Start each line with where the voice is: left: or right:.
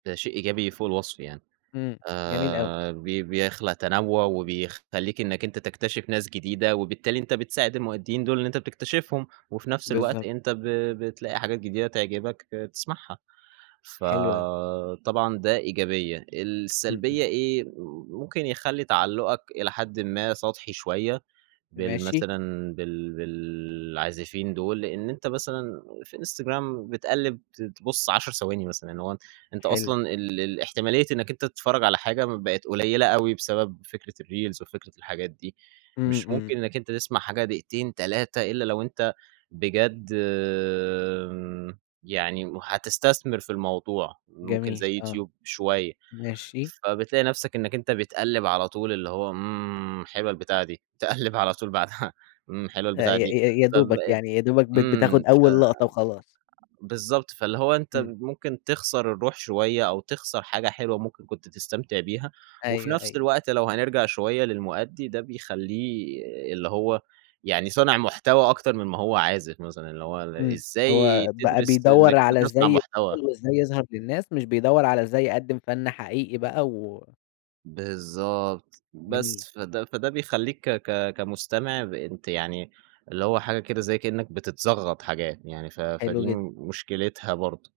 right: ده شيء إيجابي فوق الوصف يعني،
left: إمم، جميل أوي.
right: آآ، ب بيخلق تنوع وبيخلّيك إنك أنت تكتشف ناس جديدة، وبالتالي أنت بتساعد المؤديين دول اللي أنت بتكتشفهم، وفي نفس الوقت
left: بالضبط.
right: أنت ب بتلاقي حاجات جديدة تعجبك ت تسمعها، ف
left: حلو أوي.
right: طبعًا ده إيجابية،
left: إمم،
right: السلبية
left: إمم.
right: إيه؟ ممكن يخلّي تعلقُك إلى حدٍ ما سطحي شوية
left: ماشي.
right: بالمثلًا بال بالعازفين دول، لأن أنت مثلًا في Instagram بتقلب ت تبُص 10 ثواني مثلًا. يعني هو أنت
left: حلو.
right: أصلًا ال ال الاحتمالية إنك أنت تتفرج على حاجة بقت قليلة أوي بسبب فكرة الreels وفكرة الحاجات دي،
left: إمم،
right: مش
left: إمم.
right: ممكن إنك أنت تسمع حاجة دقيقتين 3 إلا لو أنت بجد يعني هتستثمر في الموضوع ممكن
left: جميل
right: زي
left: آه.
right: يوتيوب شوية،
left: ماشي.
right: فبتلاقي نفسك إنك أنت بتقلّب على طول اللي هو إمم، حلوة البتاعة دي تقلّب على طول بعدها إمم، حلوة
left: آآ،
right: البتاعة
left: ي
right: دي
left: ي يا دوبك
right: فبقِت
left: يعني، يا دوبك بت
right: إمم،
left: بتاخُد
right: ف
left: أول لقطة وخلاص.
right: بالضبط فاللي هو أنت
left: إمم.
right: ممكن تخسر الروح شوية أو تخسر حاجة حلوة ممكن كنت تستمتع بيها، وفي
left: أيوه،
right: نفس
left: أيوه.
right: الوقت لو هنرجع شوية للمؤدي ده بيخلّيه اللي هو يعني صانع محتوى أكتر من ما هو عازف مثلًا، اللي هو
left: إمم،
right: إزاي
left: هو بقى
right: تدرس
left: بيدور
right: إنك
left: على
right: تصنع
left: إزاي
right: محتوى.
left: يشتغل وإزاي يظهر للناس، مش بيدور على إزاي يقدّم فن حقيقي بقى و
right: بالضبط،
left: جميل.
right: بس فده فده بيخلّيك ك ك كمستمع ب أنت يعني اللي هو حاجة كده زي كأنك بتتزغط حاجات، يعني ف
left: حلو
right: فدي
left: جدًا.
right: مشكلتها برضو.